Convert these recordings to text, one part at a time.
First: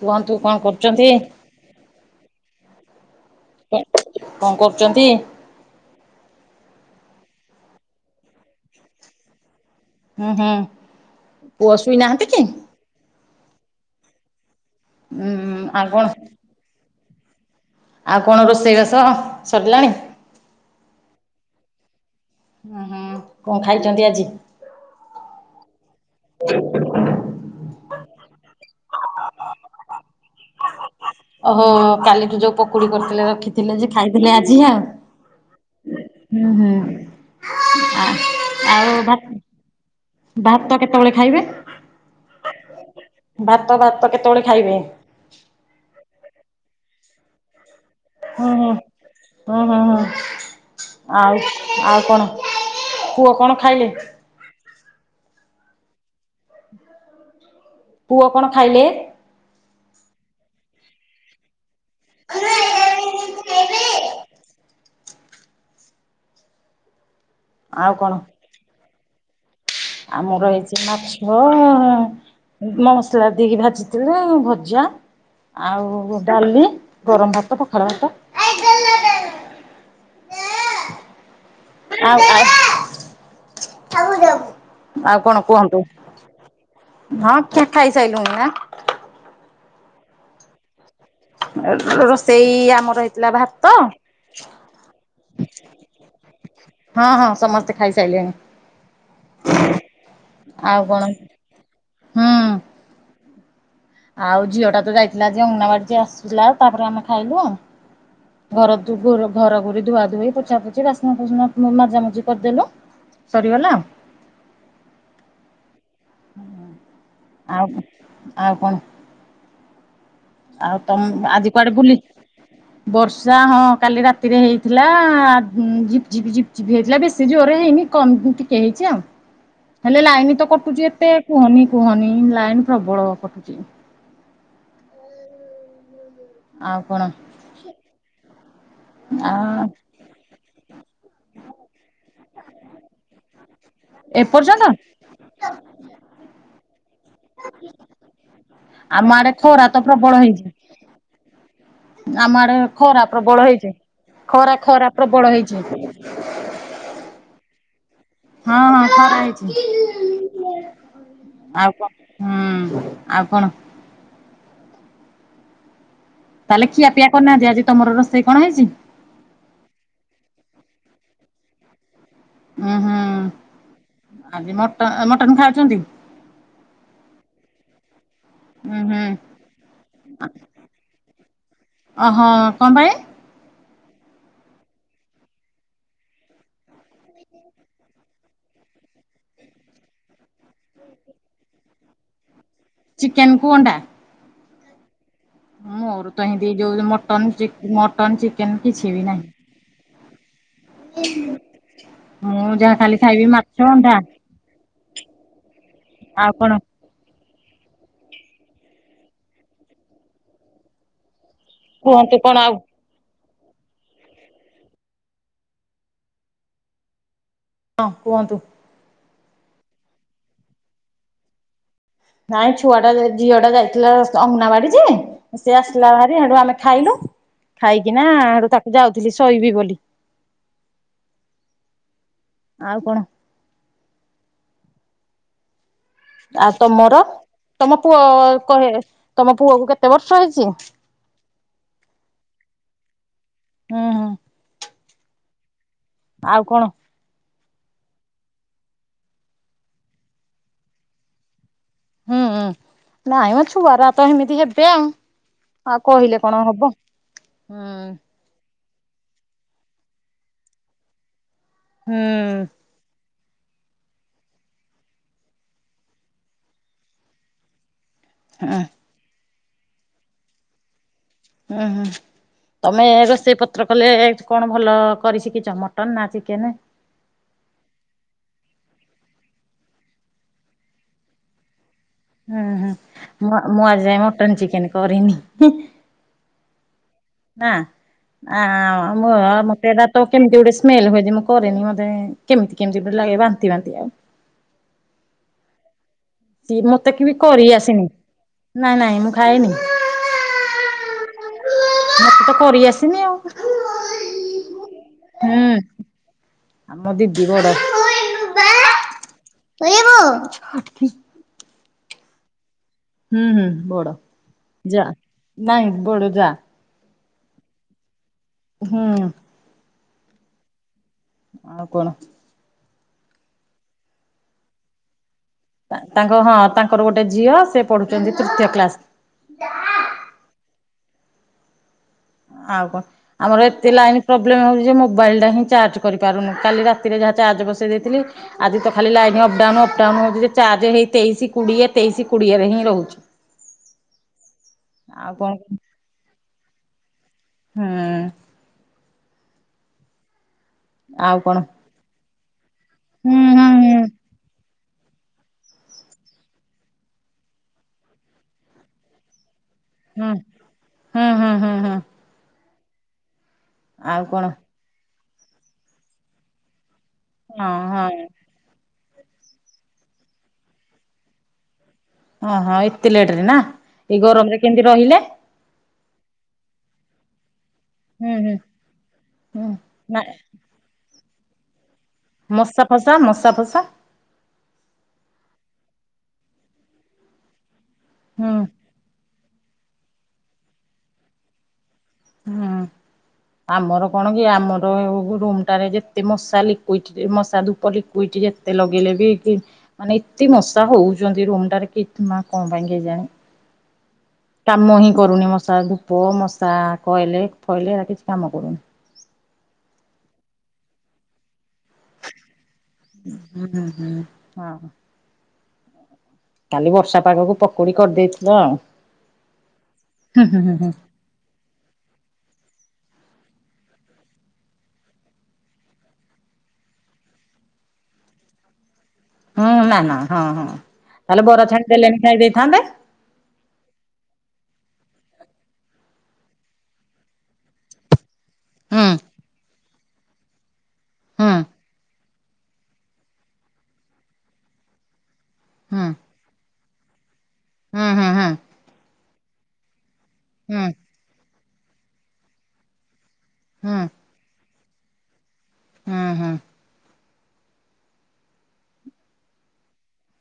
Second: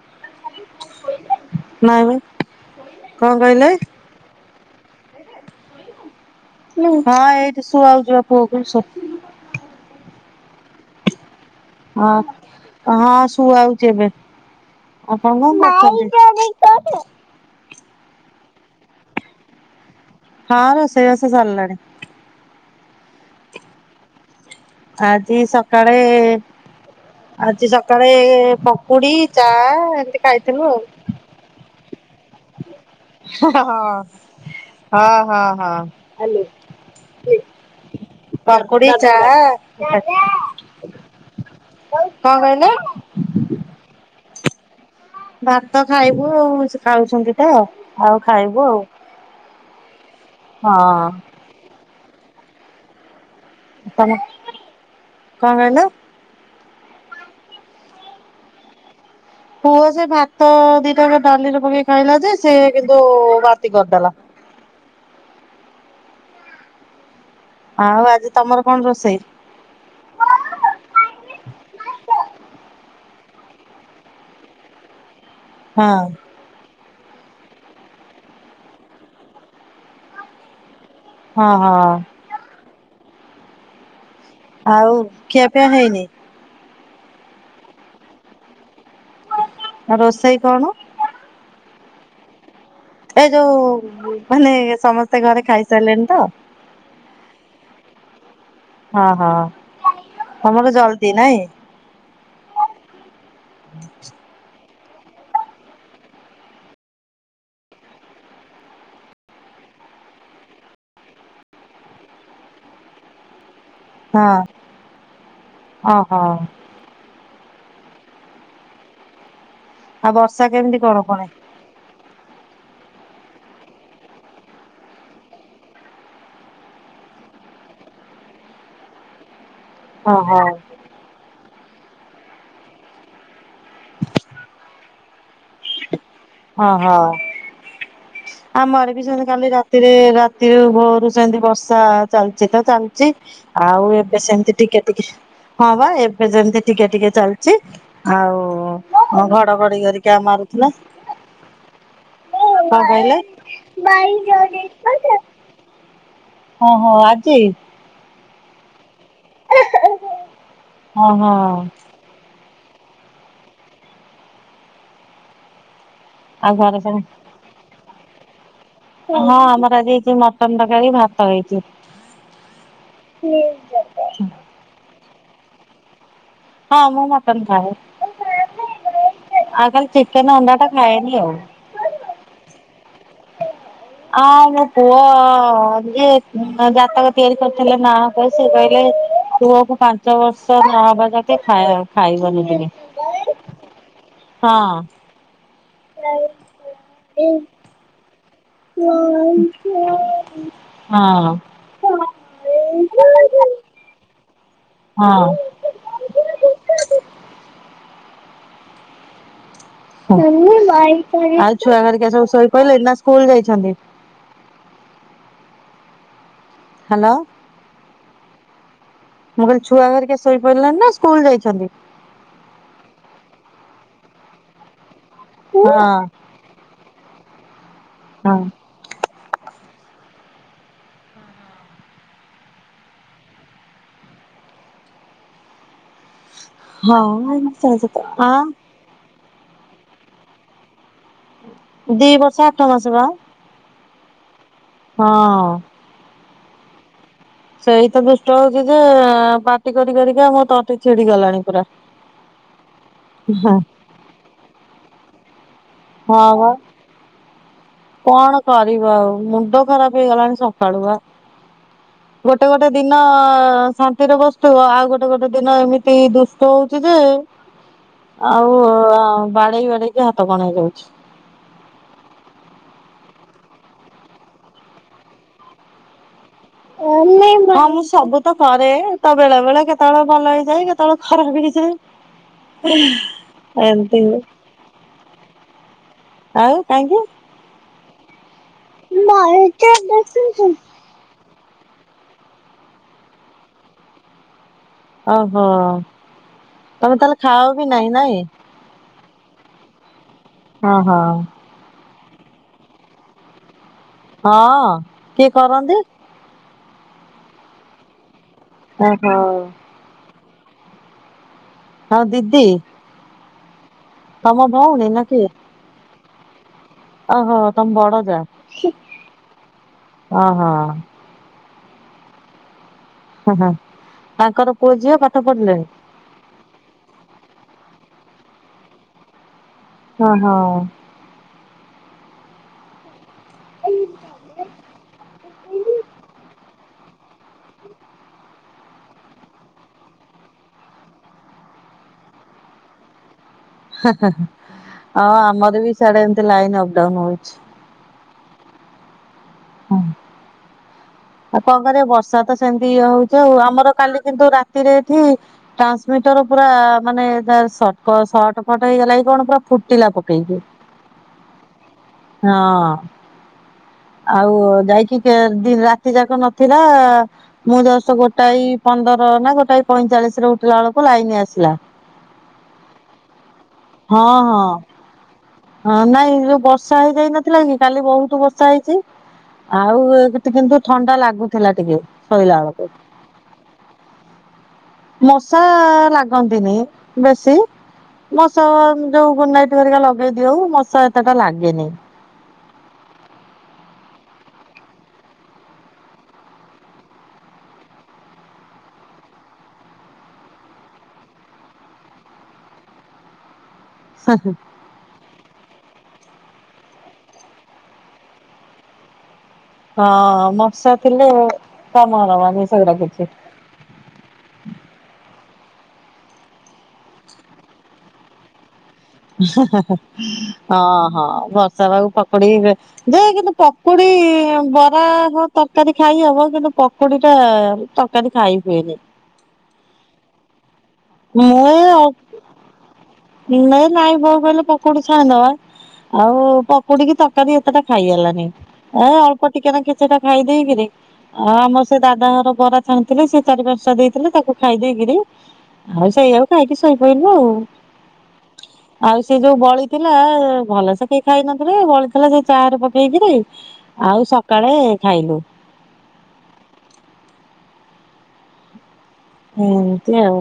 କୁହନ୍ତୁ କଣ କରୁଚନ୍ତି? ନାଇଁବା କଣ କହିଲେ? କଣ କରୁଚନ୍ତି? ହଁ ଏଇଠି ଶୁଆଉଚି ବା ପୁଅକୁ ଶୋ ଉଁ ହୁଁ। ପୁଅ ଶୁଇ ନାହାନ୍ତି କି? ହଁ ହଁ ଶୁଆଉଚି ଏବେ। ଆପଣ ଉଁ କଣ ଆଉ କରୁଚନ୍ତି? [unintelligible] ଆଉ କଣ ରୋଷେଇବାସ ସରିଲାଣି? ହଁ ରୋଷେଇ ବାସ ସରିଲାଣି। ଓ ହଁ କଣ ଖାଇଚନ୍ତି ଆଜି? ଆଜି ସକାଳେ ଆଜି ସକାଳେ ପକୁଡି, ଚା ଏମିତି ଖାଇଥିଲୁ ଆଉ। ଓହୋ କାଲିଠୁ ଯୋଉ ପ କୁଡି କରିଥିଲେ ରଖିଥିଲେ ଯେ ଆଉ। ଖାଇଥିଲେ ଆଜି ହଁ ହଁ ହଁ ଆଉ। ଉଁ ହୁଁ। ଆ-ଆଉ ଭାତ ଆ ଭାତ କେତେବେଳେ ଖାଇବେ? କହିଲେ? ଭାତ, ଭାତ କେତେବେଳେ ଖାଇବେ? ଭାତ ଖାଇବୁ ଆଉ ସେ ଖାଉଚନ୍ତି ତ। ଆଉ ଖାଇବୁ ହଁ ହଁ ଆଉ। ହଁ ହଁ ହଁ ଆଉ ଆଉ କଣ ପୁଅ କଣ ଖାଇଲେ? ତମ କଣ କହିଲ? ପୁଅ କଣ ଖାଇଲେ? ପୁଅ ସେ ଭାତ ଦିଟା ଡାଲିରେ ପକେଇକ ଖାଇଲା ଯେ ସେ କିନ୍ତୁ ବାନ୍ତି କରିଦେଲା। ଆଉ ଆଜି ତମର କଣ ରୋଷେଇ? ଆମର ହେଇଚି ମାଛ ମସଲା ଦେଇକି ଭାଜିଥିଲେ ଭଜା ହଁ ଆଉ ଡାଲି, ଗରମ ଭାତ, ପଖାଳ ଭାତ। ହଁ ହଁ ହ। ଆଉ କଣ ଖିଆପିଆ କୁହନ୍ତୁ? ହେଇନି ହଁ ଖିଆ ଖାଇ ସାଇଲୁଣି ନା। ରୋଷେଇ କଣ? ରୋଷେଇ ଆମ ଏ ଯୋଉ ମାନେ ସମସ୍ତେ ଘରେ ଖାଇସାରିଲେଣି ତ। ହଁ ହଁ ସମସ୍ତେ ଖାଇସାଇଲେଣି। ହଁ ହଁ ତମର ଆଉ କଣ ଜଲଦି ନାଇଁ। ହୁଁ। ଆଉ ଝିଅଟା ତ ଯାଇଥିଲା ଯେ ଅଙ୍ଗନାବାଡି ଯେ ଆସିଲା ତାପରେ ଆମେ ଖାଇଲୁ ଆଉ। ଘର ଧୁ [unintelligible] ଘର ଘୁରି ଧୁଆ ଧୁଇ ପୋଛା ପୋଛି ବାସନ କୁସନ ମୁ ମଜାମଜି କରିଦେଲୁ। ସରିଗଲା। ହଁ ଓ ହୋ। ଆଉ ଆଉ କଣ? ଆଉ ବର୍ଷା କେମିତି ଆଉ କଣ ତମ ପୁଣି ଆଜି କୁଆଡେ ବୁଲି? ବର୍ଷା ହଁ କାଲି ରାତିରେ ହେଇଥିଲା ଝିପ୍ ଝିପ୍ ଝିପ୍। [unintelligible] ବେଶୀ ଜୋରେ ହେଇନି କମ୍ ଟିକେ ହେଇଛି ଆଉ। ହେଲେ ଲାଇନ ଓହୋ ତ କଟୁଛି ଏତେ କୁହନି କୁହନି ଲାଇନ ପ୍ରବଳ କଟୁଛି। ଆଉ ଓହୋ। କଣ ଆମର ବି ସେମି ଆ କାଲି ରାତିରେ ରାତିରୁ ବହୁତ ସେମିତି ବର୍ଷା ଚାଲିଛି ତ ଚାଲିଛି ଆଉ ଏବେ ସେମିତି ଏପର୍ଯ୍ୟନ୍ତ ଟିକେ ଟିକେ ହଁ ବା ଏବେ ଯେମିତି ଟିକେ ଟିକେ ଚାଲିଛି। ଆମ ଆଉ ଆଡେ ଖରା ତ ଘଡଘଡି ପ୍ରବଳ କରିକା ହେଇଛି। ମାରୁଥିଲା। ଆମ ଆଡେ କଣ ଖରା କହିଲେ? ପ୍ରବଳ ହେଇଛି ଖରା ଖରା ପ୍ରବଳ ହେଇଛି। ହଁ ହଁ ଆଜି ହଁ ହଁ ଖରା ହେଇଛି। ଓହୋ ଆଉ କଣ? ହୁଁ ଆଉ କଣ? ଆଉ ତାହେଲେ ଘରେ ସବୁ ଖିଆପିଆ କରିନାହାନ୍ତି। ଆଜି ତମର ରୋଷେଇ କଣ ହେଇଛି? ହଁ ଆମର ଆଜି ହେଇଛି ମଟନ ତରକାରୀ ଭାତ ହେଇଛି। ଉୁଁ ହୁଁ, ଆଜି ମଟ ଅ ମଟନ ଖାଉଛନ୍ତି। ହଁ ମୁଁ ମଟନ ଖାଏ। ଉୁଁ ହୁଁ ଆଉ ଖାଲି ଚିକେନ ଅଣ୍ଡା ଟା ଖାଏନି ଆଉ। ଅ ହଁ କଣ ପାଇଁ? ହଁ ମୋ ପୁଅ ଯିଏ ଜାତକ ତିଆରି କରିଥିଲେ [inaudible] ସେ କହିଲେ ପୁଅକୁ ପାଞ୍ଚ ବର୍ଷ ନହବା ଯାକେ ଖାଇ ଖାଇବନି ଏବେ। ଚିକେନ କୁ ଅଣ୍ଡା। ହଁ। ଅଁ ମୋର ତହିଁ ଦିଇ ଯୋଉ ମଟନ ଚି ମଟନ ଚିକେନ କିଛି ବି ନାହିଁ। ହଁ। ହଁ। ମୁଁ ଯାହା ଖାଲି ଖାଇବି ମାଛ ଅଣ୍ଡା। ହଁ। ଆଉ କଣ? ଆଉ ଛୁଆ ହାରିକା କୁହନ୍ତୁ ସବୁ କଣ ଆଉ ଶୋଇ ପଇଲେଣି ନା ସ୍କୁଲ ଯାଇଛନ୍ତି। ହ୍ୟାଲୋ। ହଁ କୁହନ୍ତୁ। ମୁଁ କହିଲି ଛୁଆ ହାରିକା ଶୋଇପଇଲେନି ନା ସ୍କୁଲ ଯାଇଛନ୍ତି। ନାଇଁ ଛୁଆଟା ଅ ଝିଅଟା ଯାଇଥିଲା ଅଙ୍ଗନାବାଡି ଯେ ସେ ଆସିଲା ହଁ ଭାରି ହେଡୁ ଆମେ ଖାଇଲୁ, ଖାଇକିନା ହେଡୁ ତା ଯାଉଥିଲି ଶୋଇବି ବୋଲି। ଆଉ କଣ? ଆଉ ତମର, ତମ ପୁଅ ହଁ ହଁ କହେ ତମ ପୁଅ କୁ କେତେ ବର୍ଷ ହେଇଛି? ଦି ବର୍ଷ ଆଠ ମାସ ବା। ହୁଁ ହୁଁ ହଁ। ଆଉ କଣ? ସେଇ ତ ଦୁଷ୍ଟ ହଉଛି ଯେ ପାଟି କରି କରିକା ମୋ ତଟି ଛିଡି ଗଲାଣି ପୁରା। ହୁଁ ଉଁ ନାଇଁ ମ ଛୁଆର ତ ଏମିତି ହେବେ ଆଉ। ଆଉ କହିଲେ ହଁ କଣ ବା ହବ? ହୁଁ। କଣ କରିବ ଆଉ ମୁଣ୍ଡ ଖରାପ ହେଇଗଲାଣି ସକାଳୁ ଆ। ହୁଁ। ଗୋଟେ ଦିନ ଶାନ୍ତିରେ ବସଥିବ ଆଉ ଗୋଟେ ଗୋଟେ ଦିନ ଏମିତି ଦୁଷ୍ଟ ହଉଛି ଯେ ହ ଆଉ ଅ ବାଡେଇ ବାଡେଇକି ହାତ କଣେଇ ଯାଉଛି। ଉଁ ହୁଁ। ତମେ ରୋଷେଇ ପତ୍ର କଲେ କଣ ଭଲ କରି ଶିଖିଛ ମଟନ୍ ନା ଚିକେନ? ହଁ ମୁଁ ସବୁ ତ କରେ ତ ବେଳେ ବେଳେ କେତେବେଳେ ଭଲ ହେଇଯାଏ କେତେବେଳେ ଖରାପ ହେଇଯାଏ। ହୁଁ ହୁଁ ଉଁ। ମୁଁ ଆ ମୁଁ ଆଜିଯାଏଁ ଏମିତି ମଟନ ଚିକେନ କରିନି। ଆଉ କାହିଁକି? ନାଁ ଆଁ ମୁଁ ମତେ ହେଟା ତ କେମତି ଗୋଟେ ସ୍ମେଲ ହୁଏ ଯେ ମୁଁ କରେନି ମୋତେ କେମତି କେମତି ଗୋଟେ ଲାଗେ ବାନ୍ତି ବାନ୍ତି ଆଉ। ଓହୋ। ସିଏ ମତେ ତମେ କେ ବି ତାହେଲେ କରି ଖାଅ ଆସିନି ନାହିଁ ନାଇଁ? ନାଇଁ ନାଇଁ ମୁଁ ଖାଏନି। ଅହ। ମତେ ତ କରି ଆସିନି ଆଉ ହଁ କିଏ ହୁଁ କରନ୍ତି? ଆମ ଦିଦି ବଡ଼ ଦି ଏ ହଉ। [inaudible] ହଁ ଦିଦି। ହୁଁ ହୁଁ ବଡ ତମ ଯା ଭଉଣୀ ନାଇଁ ବଡ ଯା। ଅହ ତମ ବଡ ଯା। ହୁଁ। ଅ ହ। ଆଉ କଣ? ଅହ ହ ତାଙ୍କର ପୁଅ ଝିଅ ପାଠ ପଢ଼ିଲେଣି? ତାଙ୍କ ହଁ ତାଙ୍କର ଗୋଟେ ଝିଅ ସେ ପଢୁଛନ୍ତି ତୃତୀୟ କ୍ଲାସ। ଅହ। ଆଉ କଣ ଆମର ଏତେ ଲାଇନ୍ ପ୍ରୋବ୍ଲେମ ହଉଛି ମୋବାଇଲଟା ହିଁ ଚାର୍ଜ କରିପାରୁନୁ କାଲି ରା ରାତିରେ ଯାହା ଚାର୍ଜ ବସେଇ ଦେଇଥିଲି। ଆଜି ତ ଖାଲି ଲାଇନ ଅପଡାଉନ ଅପଡାଉନ ହଉ ଚାର୍ଜ ହେଇ ତେଇଶି କୋଡିଏ ତେଇଶି କୋଡିଏରେ ହିଁ ରହୁଛି। ହଁ ଆଉ କଣ ଆମର ବି ସେଆଡେ ଏମତି ଲାଇନ୍ ଅପଡାଉନ୍ ହୁଏ। ହୁଁ। ହଁ। ଆଉ କଣ କରିବାି ବର୍ଷା ତ ସେମିତି ଇଏ ହଉଛି ହୁଁ ଆଉ ହୁଁ ଆମର କାଲି କିନ୍ତୁ ରା ରାତିରେ ଏଠି ଟ୍ରାନ୍ସମିଟର ପୁରା ମାନେ ସଟଫଟ ହେଇଗଲା କି କଣ ପୁରା ଫୁଟିଲା ହୁଁ ପକେଇକି ହୁଁ ହୁଁ ହୁଁ ହୁଁ ହୁଁ ହଁ ଆଉ ଯାଇକି ଦି ରାତି ଯାକ ନଥିଲା। ହଁ ମୁଁ ଜଷ୍ଟ ହଁ ଗୋଟାଏ ପନ୍ଦର ନା ଗୋଟାଏ ପଇଁଚାଳିଶରେ ଉଠିଲା ବେଳକୁ ଲାଇନ ଆସିଲା। ଓହଁ ଏତେ ଲେଟରେ ନା ଏ ହଁ ଗରମରେ ହଁ କେମତେ ରହିଲେ? ହଁ ନାଇଁ ଯୋଉ ବର୍ଷା ହେଇଯାଇନ ଲାନି କି କାଲି ହୁଁ ବହୁତ ହୁଁ ବର୍ଷା ହେଇଛି ହୁଁ ଆଉ ନା ଏଠି କିନ୍ତୁ ଥଣ୍ଡା ଲାଗୁଥେଲା ଟିକେ ଶୋଇଲା ମଶା ଆଳକୁ ଫସା ମଶା ଫସା ମଶା ଲାଗନ୍ତିନି ବେଶୀ। ହୁଁ ମଶା ଯୋଉ ଗୁଡନାଇଟ ଘରିକା ଲଗେଇ ଦିଅଉଁ ମଶା ଏତେ ଟା ଲାଗେନି। ହଁ। ଆମର କଣ କି ଆମର ଉ ରୁମ୍ ଟାରେ ଯେତେ ମଶା ଲିକୁଇଟି ଯେ ମଶା ଧୂପ ଲିକୁଇଟି ଯେ ଏତେ ଲଗେଇଲେ ବି ଇ ମାନେ ଏତେ ମଶା ହଉଛନ୍ତି ରୁମଟାରେ କି ମା କଣ ପାଇଁ କେଜାଣି? [inaudible] କାମ ହିଁ କରୁନି ମଶା ଧୂପ ମଶା କଏଲ ଫଏଲ ଏଗରା କିଛି କାମ କରୁନି। ହଁ ହଁ ମଶା ଥିଲେ କାମ ଦବନି ସେଗରା କିଛି। ହୁଁ ହୁଁ ହଁ ହଁ। କାଲି ବର୍ଷା ପାଗକୁ ପକୁଡି କରିଦେଇଥିଲ। ହଁ ହଁ ହୁଁ ହୁଁ ହୁଁ ହୁଁ। ବର୍ଷା ପାଗକୁ ପକଡି କି ବେ ଦେ କିନ୍ତୁ ପକୁଡି ବରା ହଁ ତରକାରୀ ଖାଇ ହବ କିନ୍ତୁ ପକୁଡିଟା ତ କାରି ଖାଇ ହୁଏନି ହୁଁ ନା ନା ହଁ ହଁ ତାହେଲେ ବରା ଛାଣି ଦେଲେଣି ଖାଇ ଦେଇଥାନ୍ତେ? ନେ ନାଇଁ ବୋଉ କଇଲେ ପକୁଡି ଛାଣିଦବା। ଆଉ ପକୁଡିକି ତରକାରୀ ଏତେଟା ଖାଇହେଲାନି ହୁଁ। ଏ ଅଳ୍ପ ଟିକେନା କିଛିଟା ଖାଇ ଦେଇକିରି ହୁଁ ଅ ଆମର ସେ ଦାଦା ଘର ବରା ଛାଣିଥିଲେ ସେ ଚାରି ପାଞ୍ଚଟା ଦେଇଥିଲେ ତାକୁ ଖାଇ ଦେଇକିରି ହୁଁ ଆଉ ସେଇଆକୁ ଖାଇକି ଶୋଇପଇଲୁ ହୁଁ ହୁଁ ହୁଁ ଆଉ ସେ ଯୋଉ ବଳି ଥିଲା ହୁଁ ଭଲସେ କେହି ଖାଇ ନଥିଲେ ବଳିଥିଲା ସେଇ ଚାରେ ପକେଇକିରି ହୁଁ ଆଉ ସକାଳେ ଖାଇଲୁ। ଉଁ ହୁଁ। ଏମତି ଆଉ।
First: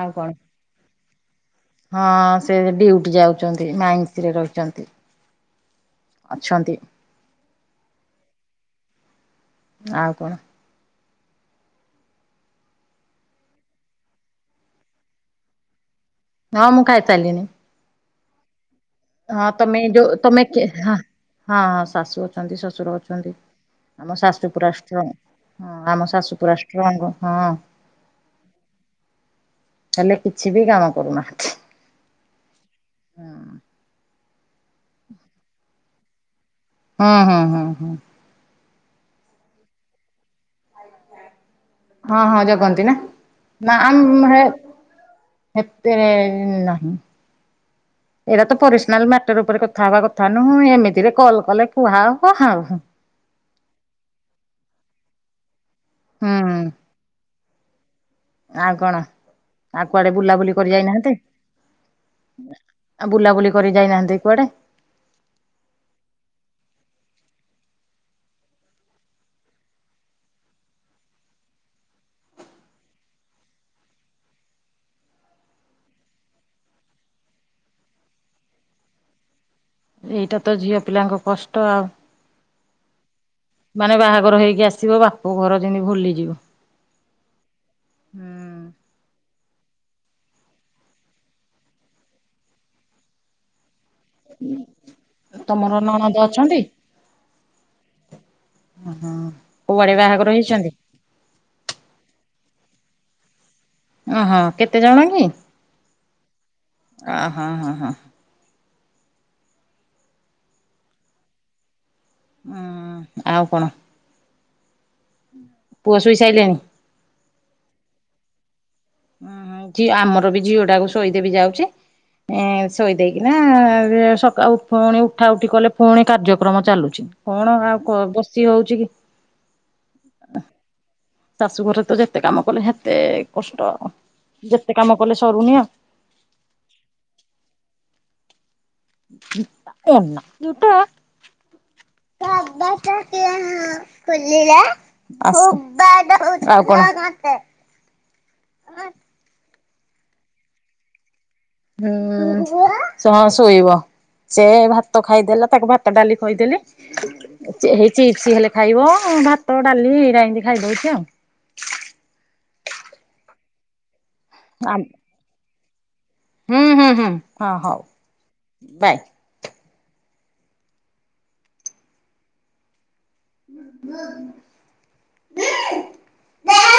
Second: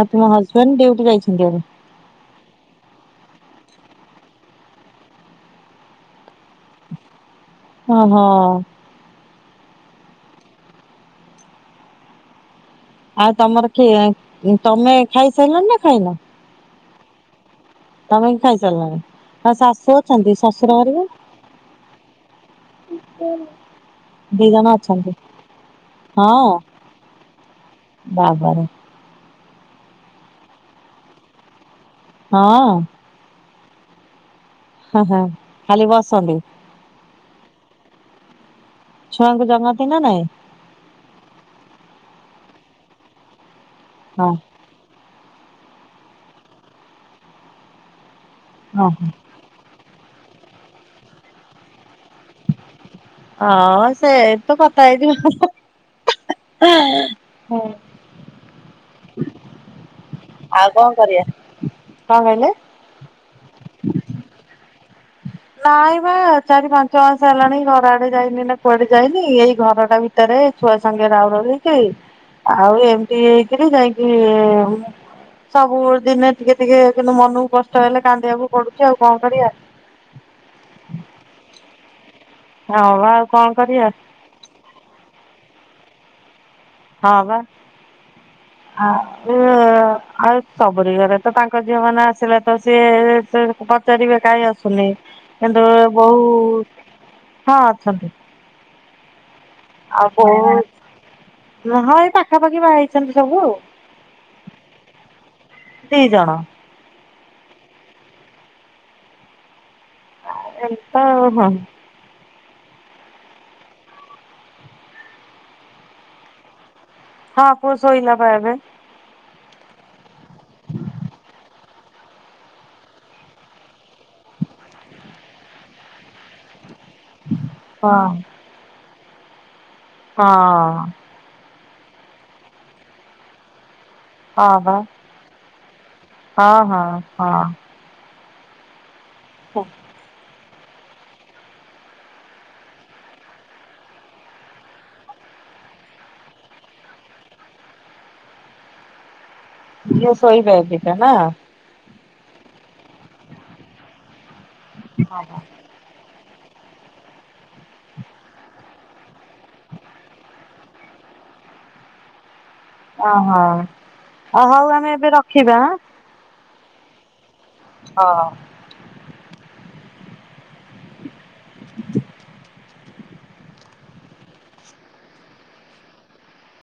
ଆ କଣ? ତୁମ ହଜବେଣ୍ଡ୍ ଡିଉଟି ଯାଇଛନ୍ତି ଏବେ? ହଁ ସେ ଡିଉଟି ଯାଉଚନ୍ତି ମାଇନ୍ସିରେ ରହିଚନ୍ତି। ଅଛନ୍ତି। ଅହ। ଆଉ କଣ? ଆଉ ତମର କିଏ ତମେ ଖାଇସାଇଲଣି ନା ଖାଇନ? ହଁ ମୁଁ ଖାଇ ସାରଲିିଣି। ତମେ ବି ଖାଇ ସାରଲଣି? ହଁ ତମେ ଯୋଉ ତମେ କେ ହଁ ହଁ ହଁ ଶାଶୁ ଅଛନ୍ତି ଶଶୁର ଅଛନ୍ତି। ଆମ ଦି ଶାଶୁ ଜଣ ପୁରାଷ୍ଟ୍ରଙ୍ଗ୍ ଅଛନ୍ତି ହଁ ଆମ ଶାଶୁ ହଁ ପୁରାଷ୍ଟ୍ରଙ୍ଗ ହଁ। ବାବାରେ! ହେଲେ କିଛି ବି କାମ କରୁନାହାନ୍ତି। ହଁଅ? ହଁ ହଁ ଖାଲି ବସନ୍ତି? ହୁଁ ହୁଁ ହୁଁ ହୁଁ। ଛୁଆଙ୍କୁ ଜଗଁନ୍ତି ନାଁ ନାଇଁ? ହଁ ହଁ ଜଗନ୍ତି ନାଁ ନାଁ ଆମ ହଁ ହେ ହେତେ ଇ ନାହିଁ ଏଟା ତ ହଁ ପରିସନାଲ୍ ମ୍ୟା ଟର ଓପରେ କଥା ହବା କଥା ନୁହଁ ଏମିତିରେ କଲ୍ କଲେ କୁହା ହବ ଆଉ। ହଁ ସେ ତ କଥା ହେଇଯିବା ହୁଁ ହେଁ। ଆଉ କଣ ଆଉ କୁଆଡ଼େ ବୁଲାବୁଲି ଆଉ କରି କଣ ଯାଇନାହାନ୍ତି? କରିବା କଣ କହିଲେ? ଆ ବୁଲାବୁଲି କରି ଯାଇନାହାନ୍ତି କୁଆଡ଼େ? ନାଇଁ ବା ଚାରି ପାଞ୍ଚ ମାସ ହେଲାଣି ଘର ଆଡ଼େ ଯାଇନି ନା କୁଆଡ଼େ ଯାଇନି ଏଇ ଘରଟା ଭି ତରେ ଛୁଆ ସାଙ୍ଗେ ରାଉ ରାଉ ହେଇକି ଆଉ ଏମତି ହେଇକିରି ଯାଇଁକି ମୁଁ ସବୁ ଦିନେ ଟିକେ ଟିକେ କିନ୍ତୁ ମନୁକୁ କଷ୍ଟ ହେଲେ କାନ୍ଦିବାକୁ ପଡ଼ୁଚି ଆଉ କଁ କରିଆ? ଏଇଟା ତ ଝିଅ ପିଲାଙ୍କ କଷ୍ଟ ଆଉ ହଁ ବା। କଣ କରିବା ମାନେ ବାହାଘର ହେଇକି ଆସିବ ବାପ ଘର ଯେନ୍ତି ଭୁଲିଯିବ। ହଁ ବା ହୁଁ। ଆ ଉ ଆଉ ସବୁରି ଘରେ ତ ତାଙ୍କ ଝିଅମାନେ ଆସିଲେ ତ ସିଏ ଏତେ ବା ପଚାରିବେ କାହିଁ ଆସୁନି କିନ୍ତୁ ତମର ଏ ନଣନ୍ଦ ବହୁ ଅଛନ୍ତି ହଁ ଅଛନ୍ତି। ଉଁ ହୁଁ। ଆଉ ବୋହୁ ନୁ ହଁ ଏଇ ପାଖାପାଖି ବା ହେଇଛନ୍ତି ସବୁ ଆଉ। ଓହୋ କେତେ ଜଣ କି ଦି ଜଣ ଅହ ହଁ ହଁ। ଆ ଏନ୍ତା ଆଉ ହଁ। ଉଁ ଆଉ କଣ? ପୁଅ ଶୋଇ ସାଇଲାଣି? ହଁ ପୁଅ ଶୋଇଲା ପା ଏବେ। ଉଁ ହୁଁ ଝି ଆମର ବି ଝିଅଟାକୁ ଶୋଇଦେବି ଯାଉଚି। ଏଁ ଶୋଇଦେଇକିନା ବି ସକା ଆଉ ପୁଣି ଉଠା ଉଠି କଲେ ପୁଣି କାର୍ଯ୍ୟକ୍ରମ ଚାଲୁଚି। କଣ ଆଉ ହଁ କ ବସି ହଉଛି କି? ହଁ‌। ଶାଶୁ ଘରେ ତ ଯେତେ କାମ କଲେ ହେତେ କଷ୍ଟ। ହଁ ବା ଯେତେ କାମ କଲେ ସରୁନି ଆଉ। ହଁ ହଁ ହଁ। ଏ ନତୁଟା ତବାଟ କିଏ ହ ଖୋଲିଲା? ଅସ୍ ଆଉ କଣ? ଝିଅ ଶୋଇବେ ଏବେକା ନା? ହୁଁ ସେ ହଁ ଶୋଇବ ସିଏ ଭାତ ଖାଇଦେଲା ତାକୁ ଭା ତ, ଡାଲି ଖୋଇଦେଲି ଚି ହେଇଚି ସିଏ ହେଲେ ଖାଇବ ଭାତ ଡାଲି ହେଇରା ଏମତି ଖାଇଦୋଉଚି ଆଉ। ଓହୋ ଆ ହୋଉ ଆମେ ଏବେ ରଖିବା ଆଁ। ହୁଁ ହୁଁ ହୁଁ ହଁ ହୋଉ ହଁ। ବାଏ। [inaudible] [inaudible]